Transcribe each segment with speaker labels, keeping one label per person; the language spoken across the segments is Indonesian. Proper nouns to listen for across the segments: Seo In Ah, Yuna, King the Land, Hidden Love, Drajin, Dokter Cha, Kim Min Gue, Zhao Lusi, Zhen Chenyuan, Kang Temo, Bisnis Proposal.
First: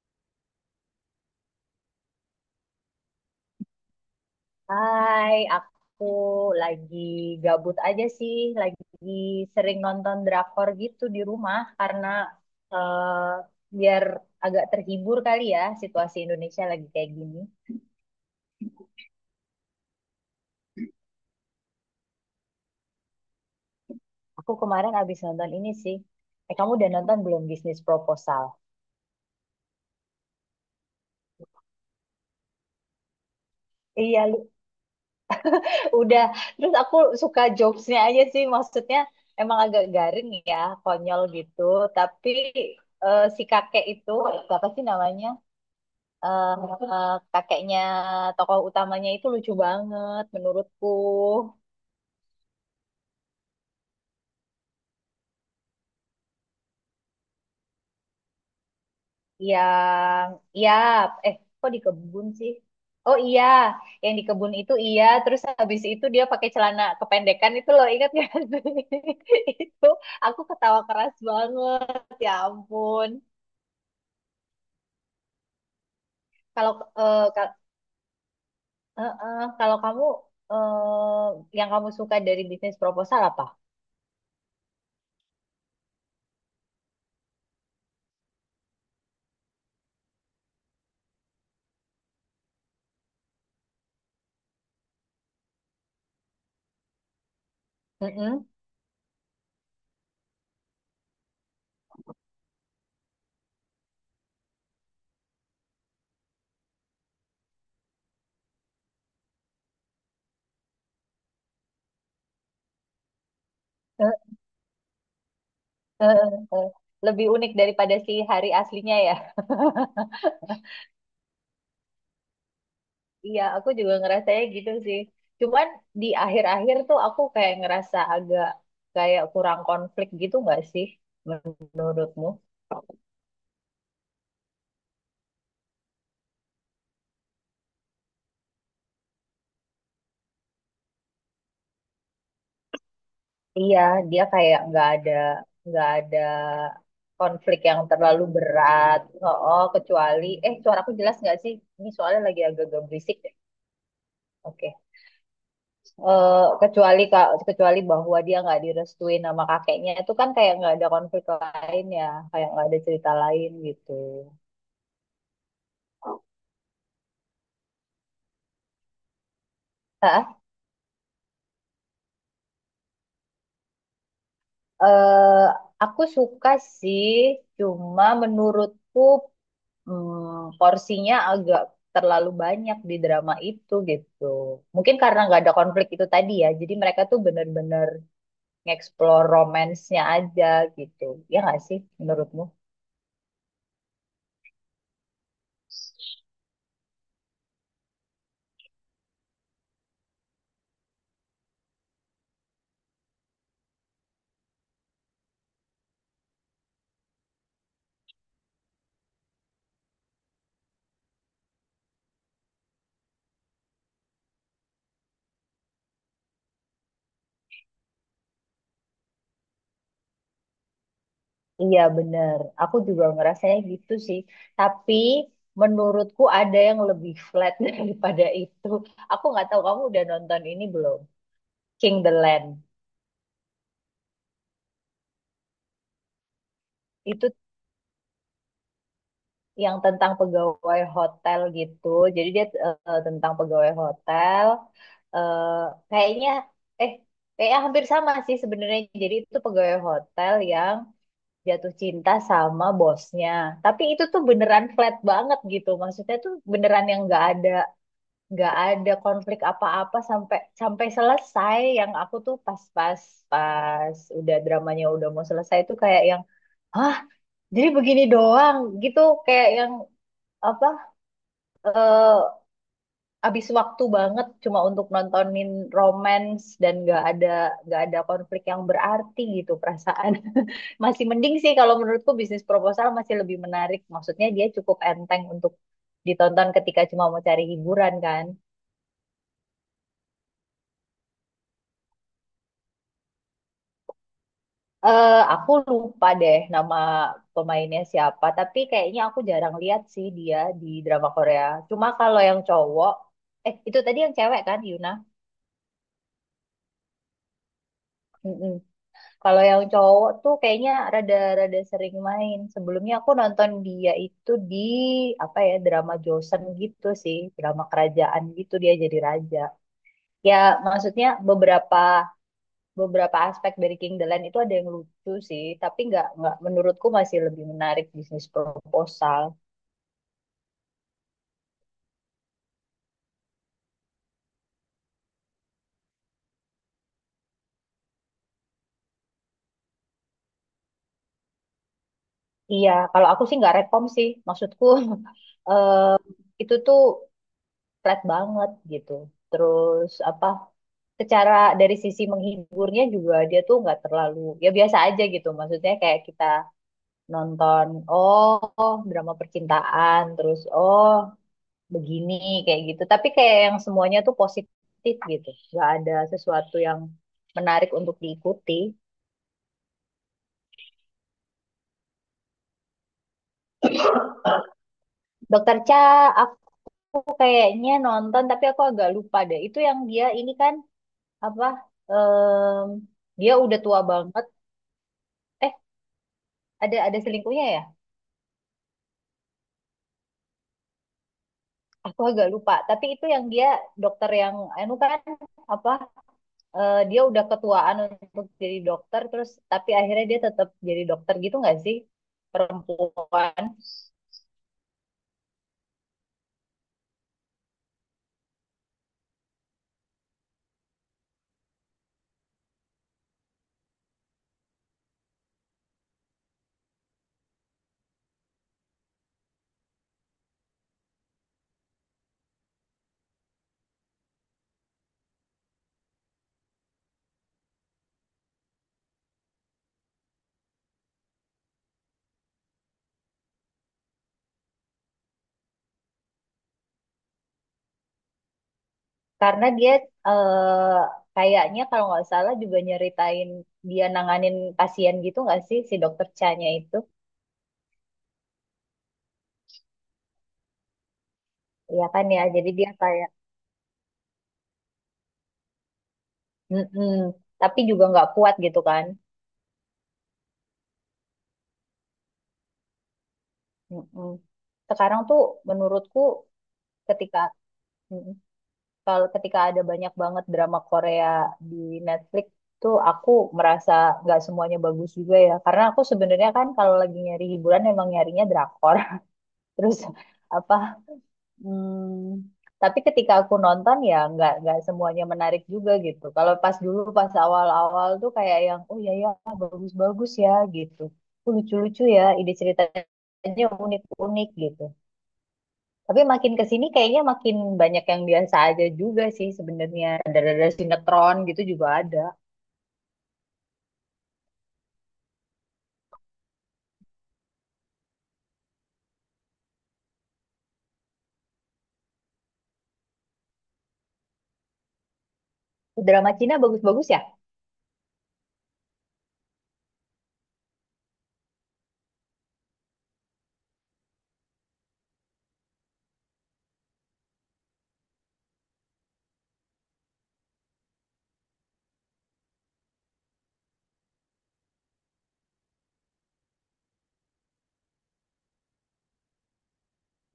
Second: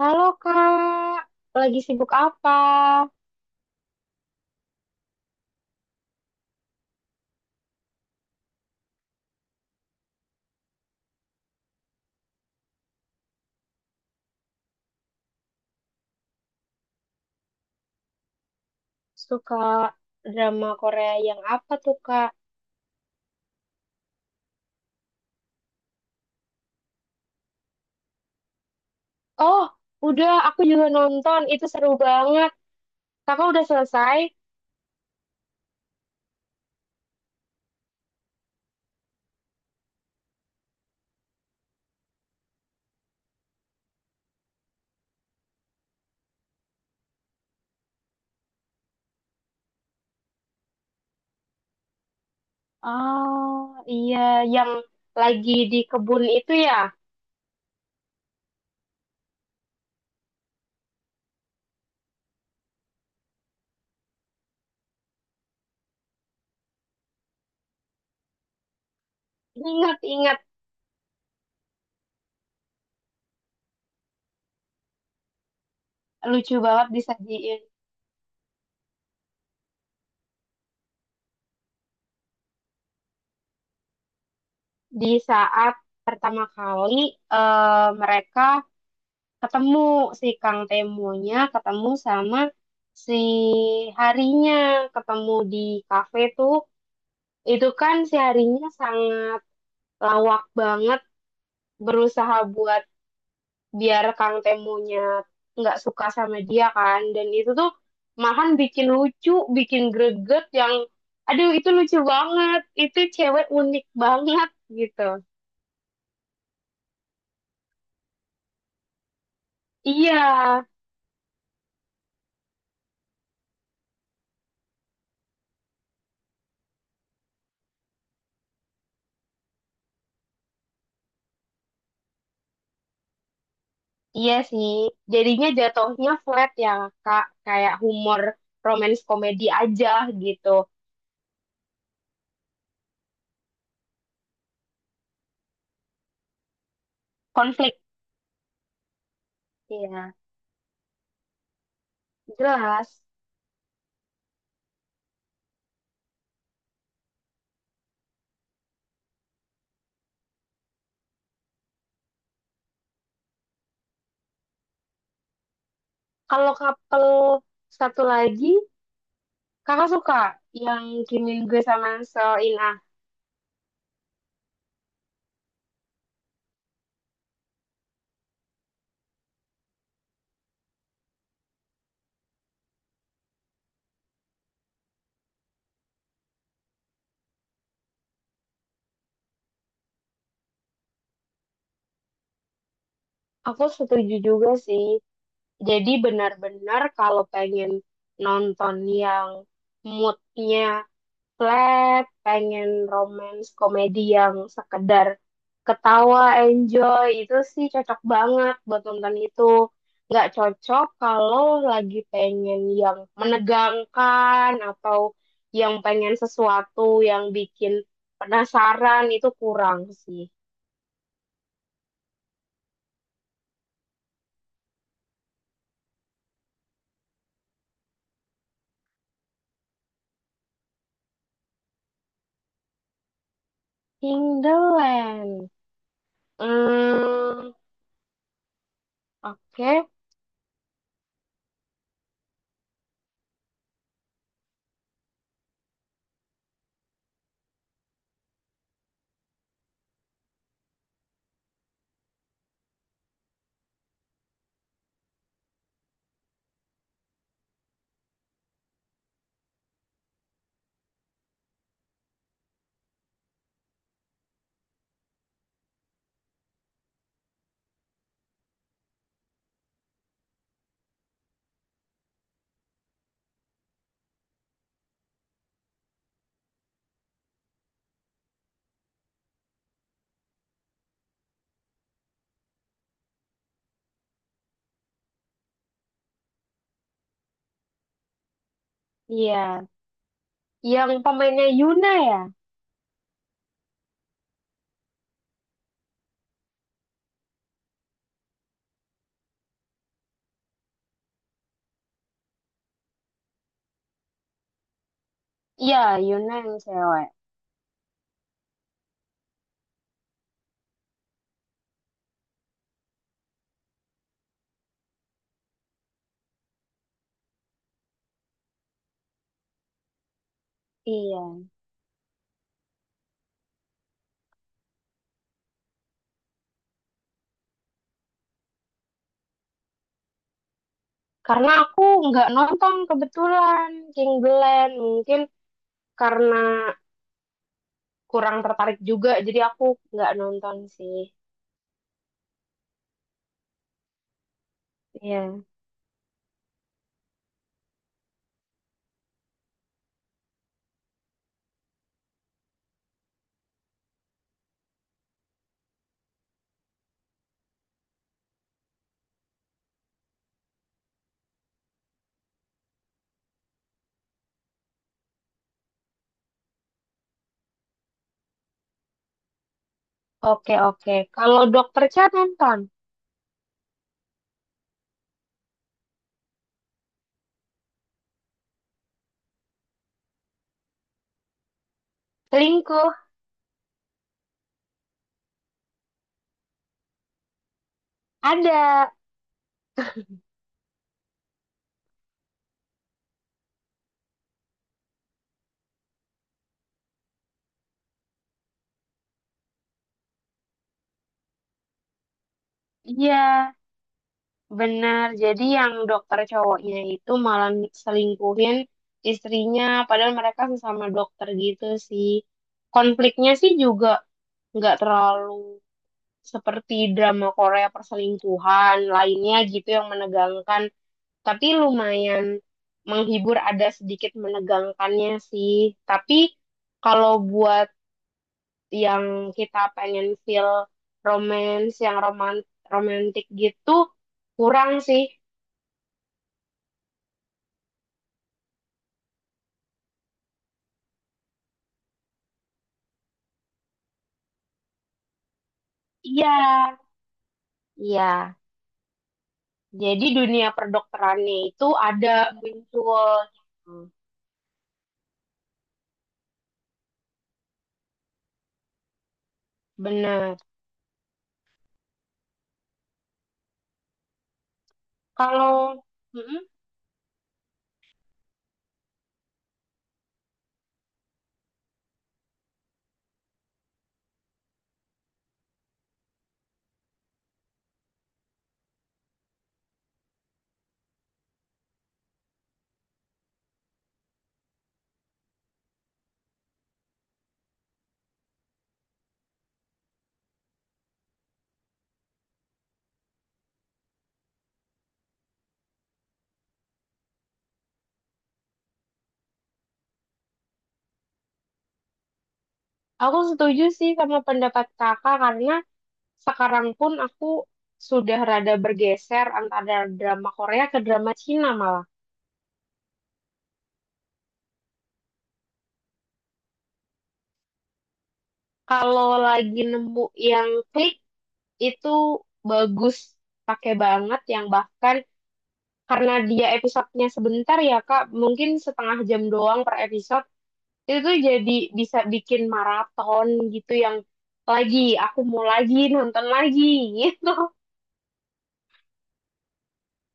Speaker 1: Halo Kak, lagi sibuk apa?
Speaker 2: Hai, aku lagi gabut aja sih, lagi sering nonton drakor gitu di rumah karena eh, biar agak terhibur kali ya, situasi Indonesia lagi kayak gini.
Speaker 1: Suka drama Korea yang apa tuh Kak?
Speaker 2: Aku kemarin abis nonton ini sih. Eh, kamu udah nonton belum Bisnis Proposal?
Speaker 1: Oh, udah aku juga nonton, itu seru banget. Kakak udah selesai?
Speaker 2: Iya, lu udah. Terus aku suka jokesnya aja sih, maksudnya emang agak garing ya, konyol gitu. Tapi si kakek itu, apa sih namanya? eh kakeknya tokoh utamanya itu lucu banget menurutku.
Speaker 1: Oh, iya, yang lagi di kebun itu ya.
Speaker 2: Yang, iya, eh kok di kebun sih? Oh iya, yang di kebun itu, iya. Terus habis itu dia pakai celana kependekan itu loh, ingat gak sih? Itu
Speaker 1: Ingat-ingat,
Speaker 2: aku ketawa keras banget. Ya ampun.
Speaker 1: lucu
Speaker 2: Kalau
Speaker 1: banget
Speaker 2: eh, ka-
Speaker 1: disajiin.
Speaker 2: eh, eh, kalau kamu, yang kamu suka dari bisnis proposal apa?
Speaker 1: Di saat pertama kali mereka ketemu si Kang Temonya, ketemu sama si harinya, ketemu di kafe tuh. Itu kan
Speaker 2: Mm-mm.
Speaker 1: seharinya sangat lawak banget, berusaha buat biar Kang Temonya nggak suka sama dia kan, dan itu tuh makan bikin lucu, bikin greget yang aduh itu lucu banget. Itu cewek unik
Speaker 2: Eh,
Speaker 1: banget gitu.
Speaker 2: eh, eh, eh. Lebih unik daripada si hari aslinya ya.
Speaker 1: Iya,
Speaker 2: Iya, aku juga ngerasanya gitu sih. Cuman di akhir-akhir tuh aku kayak ngerasa agak kayak kurang konflik gitu, nggak sih menurutmu?
Speaker 1: iya sih, jadinya jatuhnya flat ya kak, kayak humor romance komedi aja gitu.
Speaker 2: Iya, dia kayak nggak ada konflik
Speaker 1: Konflik.
Speaker 2: yang terlalu berat. Oh,
Speaker 1: Iya.
Speaker 2: kecuali, suaraku jelas nggak sih? Ini soalnya lagi agak-agak
Speaker 1: Jelas.
Speaker 2: berisik deh. Oke. Eh, kecuali bahwa dia nggak direstuin sama kakeknya itu kan, kayak nggak ada konflik lain ya, kayak nggak ada cerita lain gitu.
Speaker 1: Kalau couple satu lagi, Kakak suka
Speaker 2: Hah?
Speaker 1: yang Kim Min Gue sama Seo In Ah.
Speaker 2: Eh, aku suka sih, cuma menurutku, porsinya agak terlalu banyak di drama itu gitu. Mungkin karena nggak ada konflik itu tadi ya, jadi mereka tuh bener-bener nge-explore romance-nya aja gitu. Ya nggak sih menurutmu?
Speaker 1: Aku setuju juga sih. Jadi benar-benar kalau pengen nonton yang moodnya flat, pengen romance komedi yang sekedar ketawa, enjoy, itu sih cocok banget buat nonton itu. Nggak cocok kalau lagi pengen yang menegangkan atau yang pengen sesuatu yang bikin penasaran itu kurang sih.
Speaker 2: Iya bener, aku juga ngerasanya gitu sih. Tapi menurutku ada yang lebih flat daripada itu. Aku nggak tahu kamu udah nonton ini belum? King the Land.
Speaker 1: In the Land.
Speaker 2: Itu
Speaker 1: Hmm,
Speaker 2: yang
Speaker 1: oke.
Speaker 2: tentang pegawai hotel gitu. Jadi dia, tentang pegawai hotel. eh kayaknya eh kayaknya hampir sama sih sebenarnya. Jadi itu pegawai hotel yang jatuh cinta sama bosnya. Tapi itu tuh beneran flat banget gitu. Maksudnya tuh beneran yang nggak ada konflik apa-apa sampai sampai selesai. Yang aku tuh pas udah dramanya udah mau selesai itu kayak yang, "Hah, jadi begini doang gitu," kayak yang apa, eh habis waktu banget cuma untuk nontonin romance dan nggak ada konflik yang berarti gitu perasaan. Masih mending sih kalau menurutku bisnis proposal masih lebih menarik. Maksudnya dia cukup enteng untuk ditonton ketika cuma mau cari hiburan kan.
Speaker 1: Iya. Yang pemainnya Yuna ya?
Speaker 2: Aku lupa deh nama pemainnya siapa, tapi kayaknya aku jarang lihat sih dia di drama Korea. Cuma kalau yang cowok, itu tadi yang cewek kan Yuna?
Speaker 1: Iya, Yuna yang cewek.
Speaker 2: Mm-mm. Kalau yang cowok tuh kayaknya rada-rada sering main. Sebelumnya aku nonton dia itu di apa ya, drama Joseon gitu sih, drama kerajaan gitu dia jadi raja. Ya maksudnya
Speaker 1: Iya.
Speaker 2: beberapa beberapa aspek dari King the Land itu ada yang lucu sih, tapi nggak menurutku masih lebih menarik bisnis proposal.
Speaker 1: Karena aku nggak nonton kebetulan King the Land. Mungkin karena kurang tertarik juga, jadi aku nggak nonton sih.
Speaker 2: Iya, kalau aku sih nggak rekom sih. Maksudku
Speaker 1: Iya.
Speaker 2: eh, itu tuh flat banget gitu. Terus apa, secara dari sisi menghiburnya juga dia tuh nggak terlalu, ya biasa aja gitu. Maksudnya kayak kita nonton, oh drama percintaan, terus oh begini, kayak gitu. Tapi kayak yang semuanya tuh positif gitu. Nggak ada sesuatu yang menarik untuk diikuti.
Speaker 1: Oke, oke. Kalau Dokter Cha nonton.
Speaker 2: Dokter Cha aku kayaknya nonton tapi aku agak lupa deh. Itu yang dia ini kan apa,
Speaker 1: Selingkuh.
Speaker 2: em, dia udah tua banget. Ada selingkuhnya ya,
Speaker 1: Ada.
Speaker 2: aku agak lupa tapi itu yang dia dokter yang anu kan, apa, dia udah ketuaan untuk jadi dokter terus tapi akhirnya dia tetap jadi dokter gitu nggak sih,
Speaker 1: Iya.
Speaker 2: perempuan.
Speaker 1: Benar, jadi yang dokter cowoknya itu malah selingkuhin istrinya, padahal mereka sesama dokter gitu sih. Konfliknya sih juga nggak terlalu seperti drama Korea perselingkuhan lainnya gitu yang menegangkan, tapi lumayan menghibur, ada sedikit menegangkannya sih. Tapi kalau buat yang kita pengen feel romance, yang roman romantik gitu, kurang sih.
Speaker 2: Karena dia, eh, kayaknya kalau nggak salah juga nyeritain dia nanganin pasien gitu nggak sih si dokter
Speaker 1: Iya,
Speaker 2: Chanya itu.
Speaker 1: iya. Jadi dunia perdokterannya itu
Speaker 2: Ya kan
Speaker 1: ada
Speaker 2: ya, jadi dia kayak,
Speaker 1: muncul. Gitu.
Speaker 2: mm tapi juga nggak kuat gitu kan.
Speaker 1: Benar.
Speaker 2: Mm-mm. Sekarang tuh
Speaker 1: Kalau.
Speaker 2: menurutku
Speaker 1: Mm-mm.
Speaker 2: ketika ketika ada banyak banget drama Korea di Netflix tuh aku merasa nggak semuanya bagus juga ya, karena aku sebenarnya kan kalau lagi nyari hiburan emang nyarinya drakor. Terus apa, hmm, tapi ketika aku nonton ya nggak semuanya menarik juga gitu. Kalau pas dulu, pas awal-awal tuh kayak yang, oh ya ya, bagus-bagus ya gitu. Oh, lucu-lucu ya ide ceritanya, unik-unik gitu. Tapi makin ke sini kayaknya makin banyak yang biasa aja juga sih sebenarnya. Ada-ada sinetron gitu juga ada.
Speaker 1: Aku setuju sih sama pendapat kakak karena sekarang pun aku sudah rada bergeser antara drama Korea ke drama Cina malah.
Speaker 2: Drama Cina bagus-bagus ya?
Speaker 1: Kalau lagi nemu yang klik itu bagus, pakai banget yang bahkan karena dia episodenya sebentar ya Kak, mungkin setengah jam doang per episode itu tuh jadi bisa bikin maraton gitu yang lagi aku mau lagi nonton lagi gitu.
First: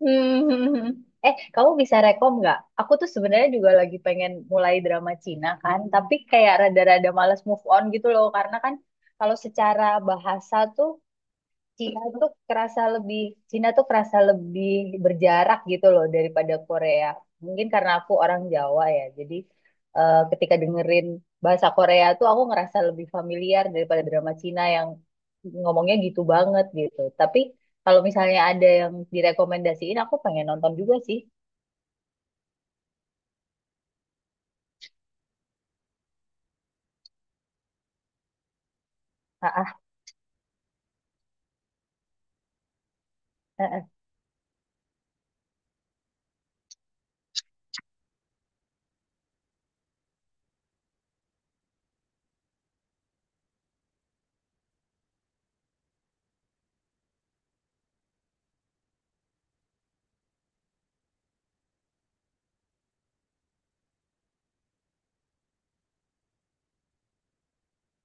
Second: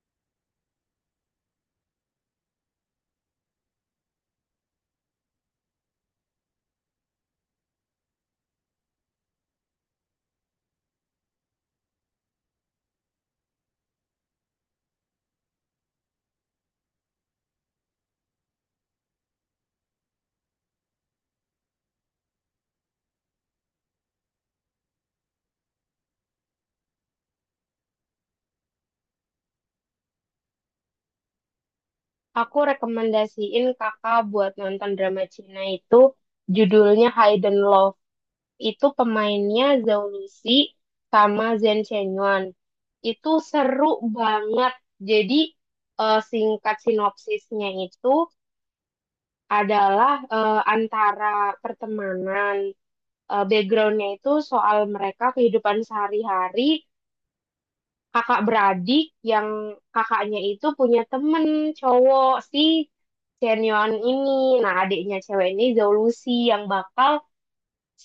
Speaker 2: Eh, kamu bisa rekom nggak? Aku tuh sebenarnya juga lagi pengen mulai drama Cina kan, tapi kayak rada-rada males move on gitu loh, karena kan kalau secara bahasa tuh Cina tuh kerasa lebih Cina tuh kerasa lebih berjarak gitu loh daripada Korea. Mungkin karena aku orang Jawa ya, jadi ketika dengerin bahasa Korea tuh aku ngerasa lebih familiar daripada drama Cina yang ngomongnya gitu banget gitu. Tapi kalau misalnya ada yang direkomendasiin, aku pengen nonton juga sih.
Speaker 1: Aku rekomendasiin kakak buat nonton drama Cina itu judulnya Hidden Love, itu
Speaker 2: Ah,
Speaker 1: pemainnya
Speaker 2: ah,
Speaker 1: Zhao Lusi sama Zhen Chenyuan, itu
Speaker 2: ah, ah.
Speaker 1: seru banget. Jadi singkat sinopsisnya itu adalah antara pertemanan, backgroundnya itu soal mereka kehidupan sehari-hari kakak beradik yang kakaknya itu punya temen cowok si Chenion ini. Nah, adiknya cewek ini Zhao Lucy yang bakal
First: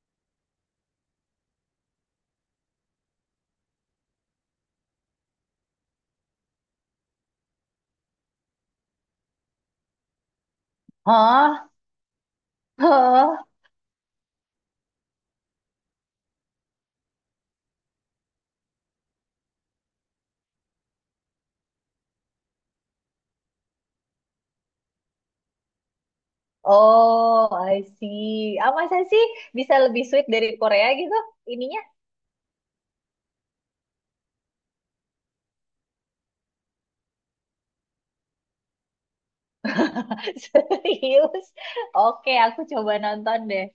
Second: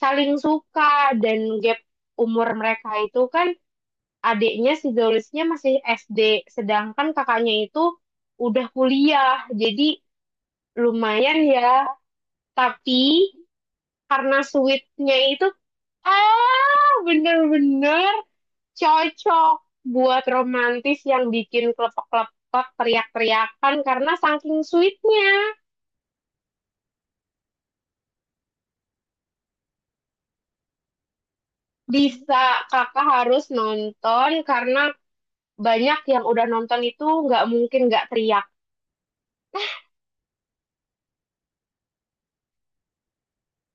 Speaker 1: saling suka, dan gap umur mereka itu kan adiknya si Zhao Lucy-nya masih SD, sedangkan kakaknya itu udah kuliah. Jadi lumayan
Speaker 2: Hah?
Speaker 1: ya. Tapi
Speaker 2: Hah?
Speaker 1: karena sweetnya itu bener-bener cocok buat romantis yang bikin klepek-klepek teriak-teriakan karena saking sweetnya
Speaker 2: Oh, I see. Ah, masa sih bisa lebih sweet dari Korea gitu? Ininya
Speaker 1: bisa. Kakak harus nonton karena banyak yang udah nonton itu nggak mungkin nggak teriak.
Speaker 2: Serius? Oke, aku coba nonton deh.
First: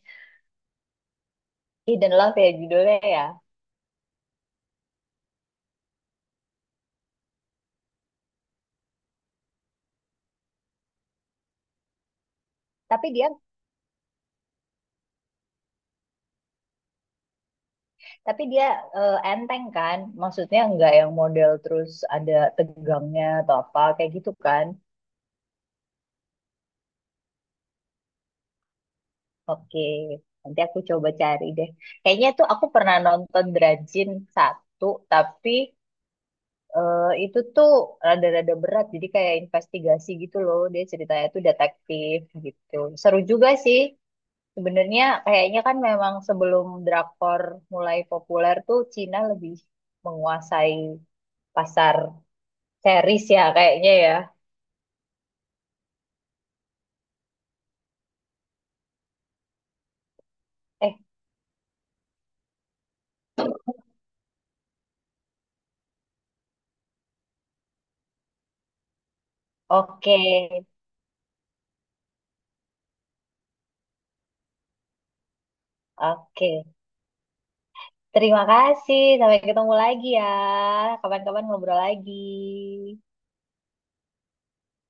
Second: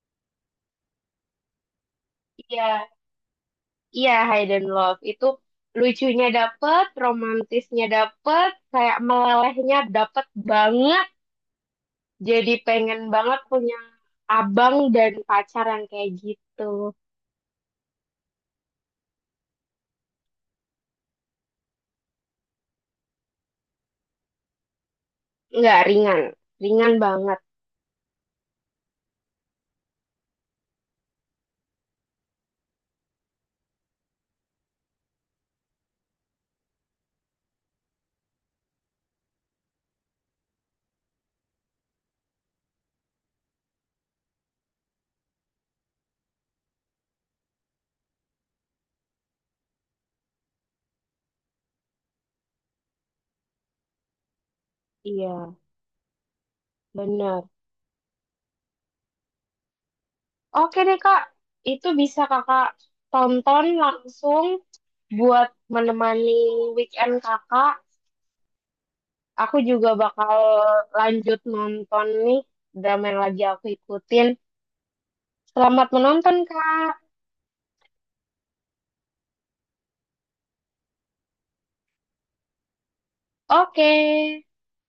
Speaker 2: Hidden Love ya
Speaker 1: Iya,
Speaker 2: judulnya ya.
Speaker 1: iya, Hidden Love itu lucunya dapet, romantisnya dapet, kayak melelehnya dapet banget. Jadi pengen
Speaker 2: Tapi dia
Speaker 1: banget punya abang dan pacar yang kayak gitu.
Speaker 2: tapi dia enteng kan? Maksudnya nggak yang model terus ada tegangnya atau apa kayak gitu kan?
Speaker 1: Nggak ringan, ringan banget.
Speaker 2: Oke, nanti aku coba cari deh. Kayaknya tuh aku pernah nonton Drajin satu, tapi itu tuh rada-rada berat. Jadi kayak investigasi gitu loh. Dia ceritanya tuh detektif gitu. Seru juga sih. Sebenarnya kayaknya kan memang sebelum drakor mulai populer tuh Cina lebih menguasai pasar series ya kayaknya ya.
Speaker 1: Iya, bener. Oke
Speaker 2: Eh,
Speaker 1: deh kak, itu bisa kakak tonton langsung buat menemani weekend kakak. Aku juga
Speaker 2: oke.
Speaker 1: bakal lanjut nonton nih drama yang lagi aku ikutin. Selamat menonton
Speaker 2: Oke.
Speaker 1: kak.
Speaker 2: Terima kasih. Sampai ketemu lagi ya. Kapan-kapan ngobrol lagi.
Speaker 1: Oke.